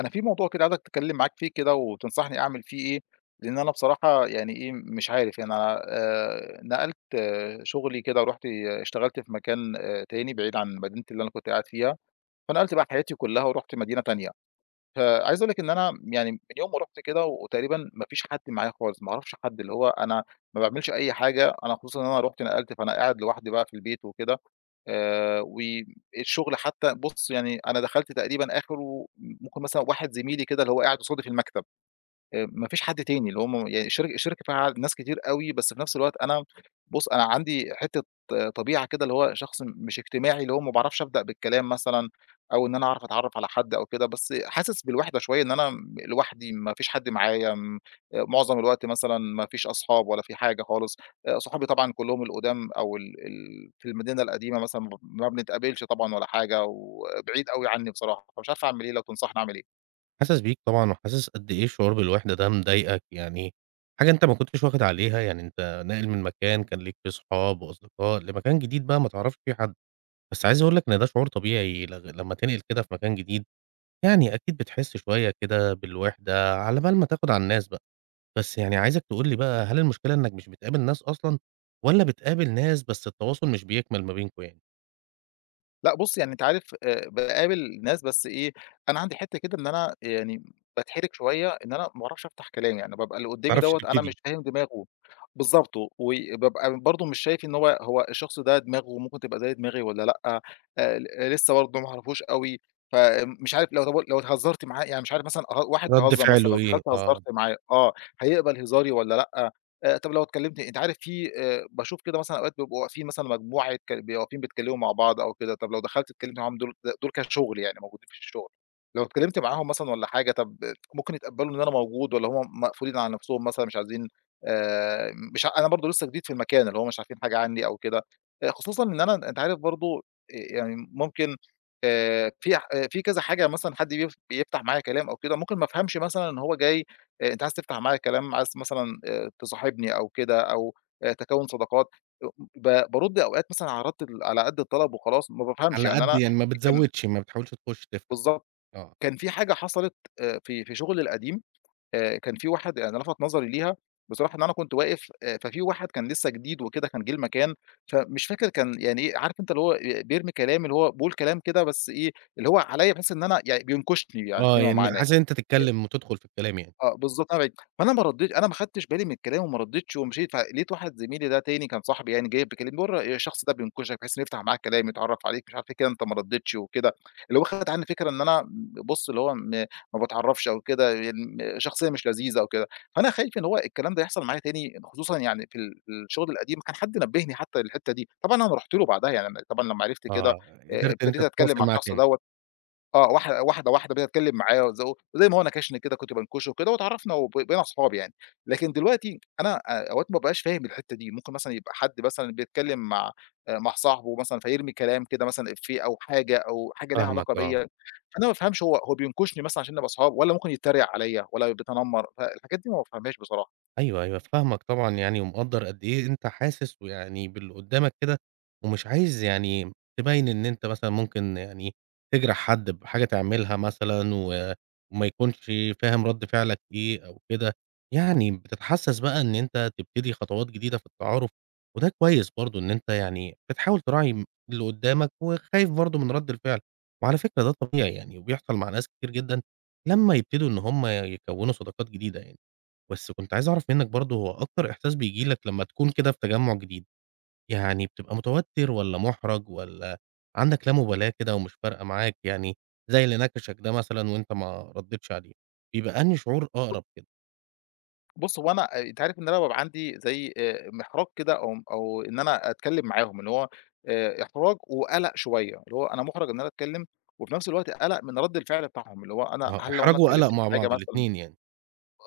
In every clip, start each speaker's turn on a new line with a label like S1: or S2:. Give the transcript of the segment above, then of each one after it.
S1: أنا في موضوع كده عايزك تتكلم معاك فيه كده وتنصحني أعمل فيه إيه، لإن أنا بصراحة يعني إيه، مش عارف يعني أنا نقلت شغلي كده ورُحت اشتغلت في مكان تاني بعيد عن مدينتي اللي أنا كنت قاعد فيها، فنقلت بقى حياتي كلّها ورُحت مدينة تانية. فعايز أقول لِك إن أنا يعني من يوم ما رُحت كده وتقريبًا ما فيش حد معايا خالص، ما أعرفش حد، اللي هو أنا ما باعملش أي حاجة، أنا خصوصًا إن أنا رُحت نقلت، فأنا قاعد لوحدي بقى في البيت وكده، والشغل حتى بُص يعني أنا دخلت تقريبًا آخره ممكن مثلًا واحد زميلي كده اللي هو قاعد قصادي في المكتب. ما فيش حد تاني، اللي هم يعني الشركة فيها ناس كتير أوي، بس في نفس الوقت أنا بُص، أنا عندي حتّة طبيعة كده اللي هو شخص مش اجتماعي، اللي هو ما باعرفش أبدأ بالكلام مثلًا أو إن أنا أعرف أتعرّف على حد أو كده، بس حاسس بالوحدة شوية إن أنا لوحدي، ما فيش حد معايا، معظم الوقت مثلًا ما فيش أصحاب ولا في حاجة خالص، صحابي طبعًا كلّهم القُدام أو ال ال في المدينة القديمة مثلًا، ما بنتقابلش طبعًا ولا حاجة، وبعيد أوي عنّي بصراحة، فمش عارف أعمل إيه، لو تنصحني أعمل إيه؟
S2: حاسس بيك طبعًا، وحاسس قد إيه الشعور بالوحدة ده مضايقك، يعني حاجة أنت ما كنتش واخد عليها، يعني أنت ناقل من مكان كان ليك فيه صحاب وأصدقاء لمكان جديد بقى ما تعرفش فيه حد، بس عايز أقول لك إن ده شعور طبيعي لمّا تنقل كده في مكان جديد، يعني أكيد بتحس شوية كده بالوحدة على بال ما تاخد على الناس بقى، بس يعني عايزك تقول لي بقى هل المشكلة إنك مش بتقابل ناس أصلًا، والّا بتقابل ناس بس التواصل مش بيكمل ما بينكم يعني؟
S1: لأ بُص، يعني أنت عارف باقابل ناس بس إيه، أنا عندي حِتّة كده إن أنا يعني باتحرج شوية إن أنا ما باعرفش أفتح كلامي، أنا بابقى اللي
S2: ما
S1: قُدّامي
S2: بتعرفش
S1: دوّة أنا مش
S2: تبتدي،
S1: فاهم دماغه. بالضبط، وبابقى برضه مش شايف إن هو الشخص ده دماغه ممكن تبقى زي دماغي والّا لأ، آه، آآ لسه برضه ما أعرفوش أوي، فمش عارف لو طب لو اتهزرت معاه يعني مش عارف مثلًا واحد
S2: رد
S1: بيهزر مثلًا
S2: فعله
S1: لو
S2: إيه؟
S1: دخلت
S2: آه،
S1: هزرت معاه هيقبل هزاري والّا لأ؟ طب لو اتكلمتِ أنتِ عارف في باشوف كده مثلًا أوقات بيبقوا واقفين مثلًا مجموعة بيبقوا واقفين بيتكلموا مع بعض أو كده، طب لو دخلتِ اتكلمتِ معاهم دول دول كشغل يعني موجودين في الشغل، لو اتكلمتِ معاهم مثلًا والّا حاجة، طب ممكن يتقبلوا إن أنا موجود والّا هُم مقفولين على نفسهم مثلًا مش عايزين مش أنا برضه لسه جديد في المكان، اللي هو مش عارفين حاجة عني أو كده، خصوصًا إن أنا أنتِ عارف برضه يعني ممكن في آه، في كذا حاجة مثلًا حد بيفتح معايا كلام أو كده، ممكن ما افهمش مثلًا إن هو جاي أنت عايز تفتح معايا كلام، عايز مثلًا تصاحبني أو كده أو تكوّن صداقات، بارُد أوقات مثلًا على رَد على قد الطلب وخلاص، ما بافهمش،
S2: على
S1: يعني
S2: قد
S1: أنا
S2: يعني ما
S1: كان
S2: بتزودش ما بتحاولش تخش تفتح يعني،
S1: بالضبط،
S2: آه.
S1: كان في حاجة حصلت في شغلي القديم، كان في واحد يعني لَفَت نظري ليها بصراحة إن أنا كنت واقف ففي واحد كان لسه جديد وكده كان جِه المكان، فمش فاكر كان يعني إيه، عارف أنت اللي هو بيرمي كلام، اللي هو باقول كلام كده بس إيه، اللي هو عليّا بحيث إن أنا يعني بينكشني يعني
S2: آه،
S1: فيما
S2: يعني
S1: معناه.
S2: حاسس إن أنت تتكلّم وتدخل في الكلام يعني.
S1: آه، بالضبط أنا بعيد، فأنا ما ردّيت أنا ما خدتش بالي من الكلام وما ردّيتش ومشيت، فلقيت واحد زميلي ده تاني كان صاحبي يعني جاي بيكلمني بيقول الشخص ده بينكشك بحيث إنه يفتح معاك كلام، يتعرّف عليك مش عارف إيه كده، أنت ما ردّيتش وكده، اللي هو خَد عني فكرة إن أنا بُص اللي هو ما باتعرّفش أو كده، يعني شخصية مش لذيذة أو كده، فأنا خايف إن هو الكلام ده يحصل معايا تاني، خصوصًا يعني في الشغل القديم كان حد نبّهني حتى للحتة دي، طبعًا أنا رُحت له بعدها يعني أنا طبعًا لمّا عرفت كده
S2: آه، قدرت إن أنت
S1: ابتديت أتكلم مع
S2: تتواصل معاه
S1: الشخص
S2: تاني.
S1: دوّة. آه، واحدة واحدة، واحدة بنتكلّم معاه وزي ما هو ناكشني كده كنت بانكشه وكده واتعرّفنا بقينا أصحاب يعني. لكن دلوقتي أنا أوقات ما بابقاش فاهم الحتّة دي، ممكن مثلًا يبقى حد مثلًا بيتكلّم مع مع صاحبه مثلًا فيرمي كلام كده مثلًا إفيه أو حاجة أو حاجة ليها
S2: فاهمك،
S1: علاقة بيّا،
S2: آه.
S1: فأنا ما بافهمش هو بينكشني مثلًا عشان نبقى أصحاب والّا ممكن يتّريق عليّا والّا بيتنمّر، فالحاجات دي ما بافهمهاش بصراحة.
S2: أيوه، أيوه، فاهمك طبعًا يعني ومقدّر قد إيه أنت حاسس ويعني باللي قدّامك كده، ومش عايز يعني تبيّن إن أنت مثلًا ممكن يعني تجرح حد بحاجة تعملها مثلًا وما يكونش فاهم رَد فعلك إيه أو كده، يعني بتتحسّس بقى إن أنت تبتدي خطوات جديدة في التعارف، وده كويس برضه إن أنت يعني بتحاول تراعي اللي قدّامك وخايف برضه من رَد الفعل، وعلى فكرة ده طبيعي يعني وبيحصل مع ناس كتير جدًا لمّا يبتدوا إن هم يكوّنوا صداقات جديدة يعني. بس كنت عايز أعرف منّك برضه هو أكتر إحساس بييجي لك لمّا تكون كده في تجمُّع جديد، يعني بتبقى متوتّر والّا مُحرَج والّا عندك لا مُبالاة كده ومش فارقة معاك، يعني زي اللي نَكَشك ده مثلًا وأنت ما ردّيتش عليه، بيبقى أنهي شعور أقرب كده؟
S1: بُص، هو أنا أنت عارف إن أنا بابقى عندي زي محراج كده أو إن أنا أتكلّم معاهم، اللي هو إحراج وقَلَق شوية، اللي هو أنا مُحرَج إن أنا أتكلّم وفي نفس الوقت قَلَق من رَد الفعل بتاعهم، اللي هو أنا
S2: ما هو
S1: هل لو أنا
S2: إحراج وقَلَق
S1: اتكلّمت في
S2: مع
S1: حاجة
S2: بعض
S1: مثلًا.
S2: الاتنين يعني،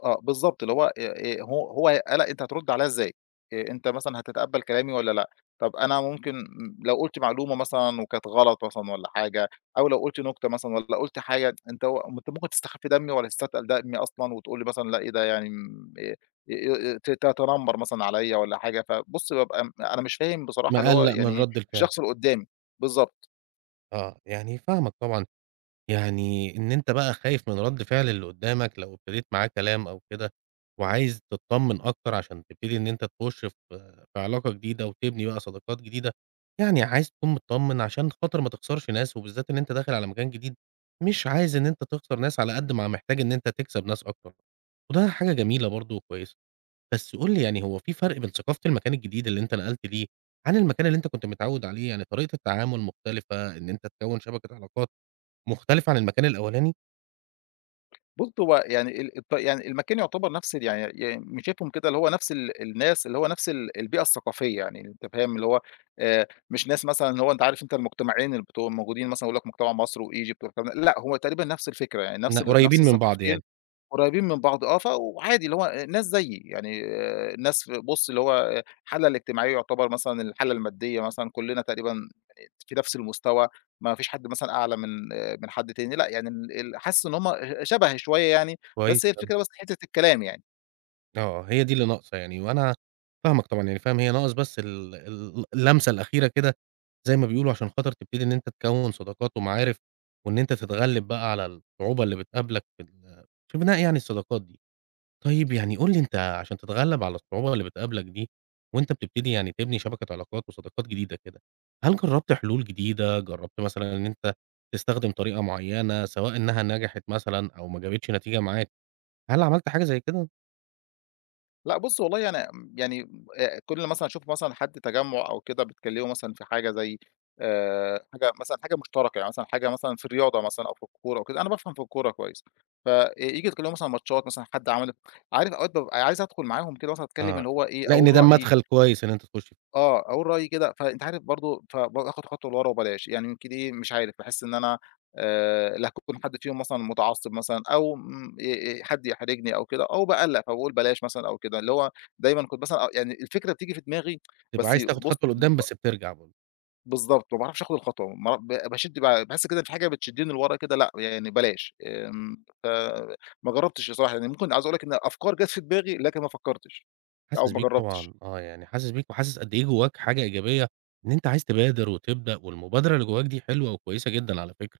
S1: آه، بالضبط، اللي هو هو قَلَق أنت هترُد عليها إزاي؟ أنت مثلًا هتتقبّل كلامي والّا لأ؟ طَب أنا ممكن لو قُلت معلومة مثلًا وكانت غلط مثلًا والّا حاجة، أو لو قُلت نُكتة مثلًا والّا قُلت حاجة أنت أنت ممكن تستخفي دمي والّا تستتقل دمي أصلًا وتقول لي مثلًا لأ إيه ده يعني تتنمّر مثلًا عليّا والّا حاجة، فبُص بابقى أنا مش فاهم بصراحة اللي هو
S2: مقلَّق من
S1: يعني
S2: رَد الفعل،
S1: الشخص اللي قُدّامي، بالضبط.
S2: آه، يعني فاهمك طبعًا يعني إن أنت بقى خايف من رَد فعل اللي قدّامك لو ابتديت معاه كلام أو كده، وعايز تتطمن أكتر عشان تبتدي إن أنت تخش في علاقة جديدة وتبني بقى صداقات جديدة، يعني عايز تكون متطمن عشان خاطر ما تخسرش ناس، وبالذات إن أنت داخل على مكان جديد، مش عايز إن أنت تخسر ناس على قد ما محتاج إن أنت تكسب ناس أكتر، وده حاجة جميلة برضه وكويسة. بس قُل لي يعني هو في فرق بين ثقافة المكان الجديد اللي أنت نقلت ليه عن المكان اللي أنت كنت متعود عليه؟ يعني طريقة التعامل مختلفة، إن أنت تكوّن شبكة علاقات مختلف عن المكان الأولاني؟
S1: بُص، هو يعني ال الط يعني المكان يعتبر نفس يعني مش شايفهم كده اللي هو نفس الناس، اللي هو نفس البيئة الثقافية يعني أنت فاهم، اللي هو مش ناس مثلًا اللي هو أنت عارف أنت المجتمعين اللي بتوع موجودين مثلًا يقول لك مجتمع مصر وEgypt والكلام ده، لأ، هو تقريبًا نفس الفكرة، يعني
S2: إن
S1: نفس نفس
S2: قريبين من بعض
S1: الثقافتين
S2: يعني،
S1: قريبين من بعض. آه، وعادي اللي هو ناس زيي، يعني آه، ناس بُص اللي هو الحالة الاجتماعية يعتبر مثلًا الحالة المادية مثلًا كلّنا تقريبًا في نفس المستوى، ما فيش حد مثلًا أعلى من آه، من حد تاني، لأ يعني ال ال حاسس إن هم شبهي شوية يعني،
S2: كويس
S1: بس هي
S2: أوي،
S1: الفكرة بس حتة الكلام يعني.
S2: آه، هي دي اللي ناقصة يعني، وأنا فاهمك طبعًا يعني فاهم هي ناقص بس ال ال اللمسة الأخيرة كده زي ما بيقولوا عشان خاطر تبتدي إن أنت تكوّن صداقات ومعارف، وإن أنت تتغلب بقى على الصعوبة اللي بتقابلك في بناء يعني الصداقات دي. طيب يعني قُل لي أنت عشان تتغلّب على الصعوبة اللي بتقابلك دي، وأنت بتبتدي يعني تبني شبكة علاقات وصداقات جديدة كده، هل جرّبت حلول جديدة، جرّبت مثلًا إن أنت تستخدم طريقة معيّنة سواء إنها نجحت مثلًا أو ما جابتش نتيجة معاك، هل عملت حاجة زي كده؟
S1: لأ بُص والله أنا يعني كل مثلًا أشوف مثلًا حد تجمُّع أو كده بيتكلّموا مثلًا في حاجة زي حاجة مثلًا حاجة مشتركة، يعني مثلًا حاجة مثلًا في الرياضة مثلًا أو في الكورة أو كده، أنا بافهم في الكورة كويس، فييجوا يتكلّموا مثلًا ماتشات مثلًا حد عمل. عارف أوقات بابقى عايز أدخُل معاهم كده مثلًا أتكلّم
S2: آه،
S1: اللي هو إيه،
S2: لإن
S1: أقول
S2: ده
S1: رأيي.
S2: مدخل كويس إن أنت تخش فيه،
S1: آه، أقول رأيي كده، فأنت عارف برضه فباخد خطوة لورا وبلاش، يعني يمكن إيه، مش عارف، باحس إن أنا لا هاكون حد فيهم مثلًا متعصب مثلًا أو حد يحرجني أو كده أو باقلّق فباقول بلاش مثلًا أو كده، اللي هو دايمًا كنت مثلًا يعني الفكرة بتيجي في دماغي
S2: تبقى
S1: بس
S2: عايز تاخد
S1: بُص
S2: خطوة لقدّام بس بترجع برضه،
S1: بالضبط، ما باعرفش آخُد الخطوة، ما باشِد باحس كده إن في حاجة بتشدّني لورا كده لأ، يعني بلاش، فما جرّبتش بصراحة، يعني ممكن عايز أقول لك إن أفكار جات في دماغي لكن ما فكّرتش أو
S2: حاسس
S1: ما
S2: بيك
S1: جرّبتش.
S2: طبعًا، آه يعني حاسس بيك وحاسس قد إيه جواك حاجة إيجابية، إن أنت عايز تبادر وتبدأ، والمبادرة اللي جواك دي حلوة وكويسة جدًا على فكرة.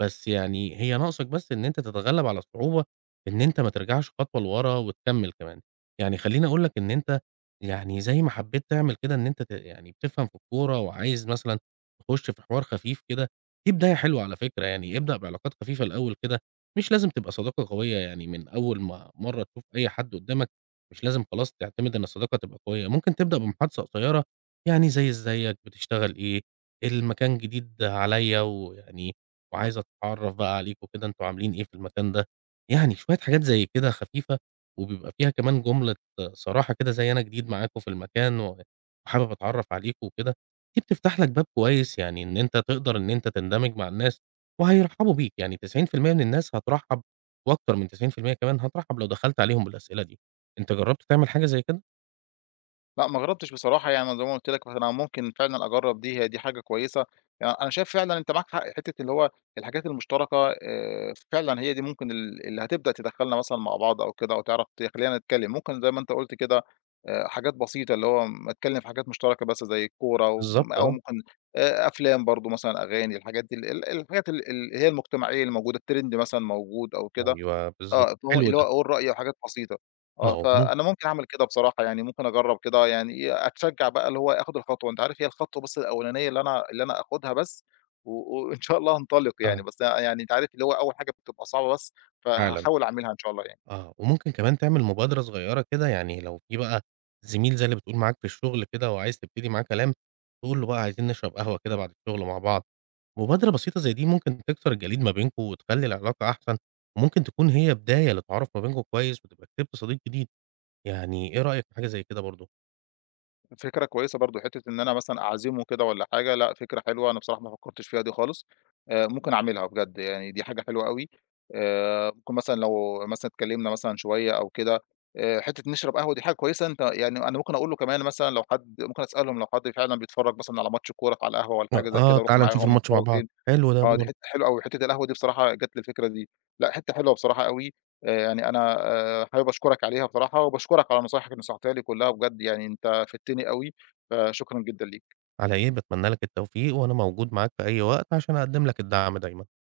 S2: بس يعني هي ناقصك بس إن أنت تتغلّب على الصعوبة، إن أنت ما ترجعش خطوة لورا وتكمّل كمان. يعني خلّيني أقول لك إن أنت يعني زي ما حبّيت تعمل كده إن أنت يعني بتفهم في الكورة وعايز مثلًا تخُش في حوار خفيف كده، دي بداية حلوة على فكرة، يعني ابدأ بعلاقات خفيفة الأول كده، مش لازم تبقى صداقة قوية يعني من أول ما مرّة تشوف أي حد قُدّامك، مش لازم خلاص تعتمد إن الصداقة تبقى قوية، ممكن تبدأ بمحادثة قصيّرة، يعني زي إزيك، بتشتغل إيه، المكان جديد عليّا ويعني وعايز أتعرّف بقى عليكم وكده، أنتم عاملين إيه في المكان ده؟ يعني شوية حاجات زي كده خفيفة، وبيبقى فيها كمان جملة صراحة كده زي أنا جديد معاكم في المكان وحابب أتعرّف عليكم وكده، دي بتفتح لك باب كويس يعني إن أنت تقدر إن أنت تندمج مع الناس وهيرحبوا بيك، يعني 90% من الناس هترحّب وأكتر من 90% كمان هترحّب لو دخلت عليهم بالأسئلة دي. أنت جرّبت تعمل حاجة زي كده؟
S1: لأ، ما جرّبتش بصراحة يعني أنا زي ما قُلت لك فأنا ممكن فعلًا أجرّب دي، هي دي حاجة كويسة، يعني أنا شايف فعلًا أنت معاك حق حتّة اللي هو الحاجات المشتركة فعلًا هي دي ممكن اللي هتبدأ تدخّلنا مثلًا مع بعض أو كده أو تعرف تخلّينا نتكلّم، ممكن زي ما أنت قُلت كده حاجات بسيطة اللي هو أتكلّم في حاجات مشتركة بس زي الكورة
S2: بالضبط
S1: أو
S2: آه،
S1: ممكن أفلام برضه مثلًا، أغاني، الحاجات دي ال ال الحاجات ال ال اللي هي المجتمعية اللي موجودة الtrend مثلًا موجود أو كده،
S2: أيوه بالضبط،
S1: آه، فهو
S2: حلو
S1: اللي هو
S2: ده،
S1: أقول رأيي وحاجات بسيطة، آه،
S2: آه
S1: فأنا ممكن أعمل كده بصراحة، يعني ممكن أجرّب كده يعني إيه، أتشجّع بقى اللي هو آخُد الخطوة، أنت عارف هي الخطوة بس الأولانية اللي أنا آخُدها بس وإن شاء الله هانطلق يعني،
S2: آه
S1: بس يعني أنت عارف اللي هو أول حاجة بتبقى صعبة بس،
S2: فعلًا.
S1: فهاحاول أعملها إن شاء الله يعني.
S2: آه، وممكن كمان تعمل مبادرة صغيرة كده، يعني لو في بقى زميل زي اللي بتقول معاك في الشغل كده وعايز تبتدي معاه كلام، تقول له بقى عايزين نشرب قهوة كده بعد الشغل مع بعض، مبادرة بسيطة زي دي ممكن تكسر الجليد ما بينكم وتخلّي العلاقة أحسن، وممكن تكون هي بداية لتعارُف ما بينكم كويس وتبقى كسبت صديق جديد، يعني إيه رأيك في حاجة زي كده برضه؟
S1: فكرة كويسة برضه، حتّة إن أنا مثلًا أعزمه كده والّا حاجة، لأ فكرة حلوة، أنا بصراحة ما فكّرتش فيها دي خالص، ممكن أعملها بجد يعني دي حاجة حلوة أوي، ممكن مثلًا لو مثلًا اتكلّمنا مثلًا شوية أو كده، حتّة نشرب قهوة دي حاجة كويسة، أنت يعني أنا ممكن أقول له كمان مثلًا لو حد ممكن أسألهم لو حد فعلًا بيتفرّج مثلًا على ماتش كورة على القهوة والّا
S2: آه،
S1: حاجة زي كده،
S2: آه،
S1: أروح
S2: تعالَ نشوف
S1: معاهم،
S2: الماتش مع
S1: بيتفرّجوا
S2: بعض،
S1: فين؟
S2: حلو ده
S1: آه، دي
S2: برضه،
S1: حتّة حلوة أوي، حتّة القهوة دي بصراحة جات لي الفكرة دي، لأ حتّة حلوة بصراحة أوي، يعني أنا حابب أشكرك عليها بصراحة، وباشكرك على نصايحك اللي نصحتها لي كلّها بجد يعني أنت فدتني أوي، فشكرًا جدًا ليك.
S2: على إيه، باتمنى لك التوفيق وأنا موجود معاك في أي وقت عشان أقدّم لك الدعم دايمًا.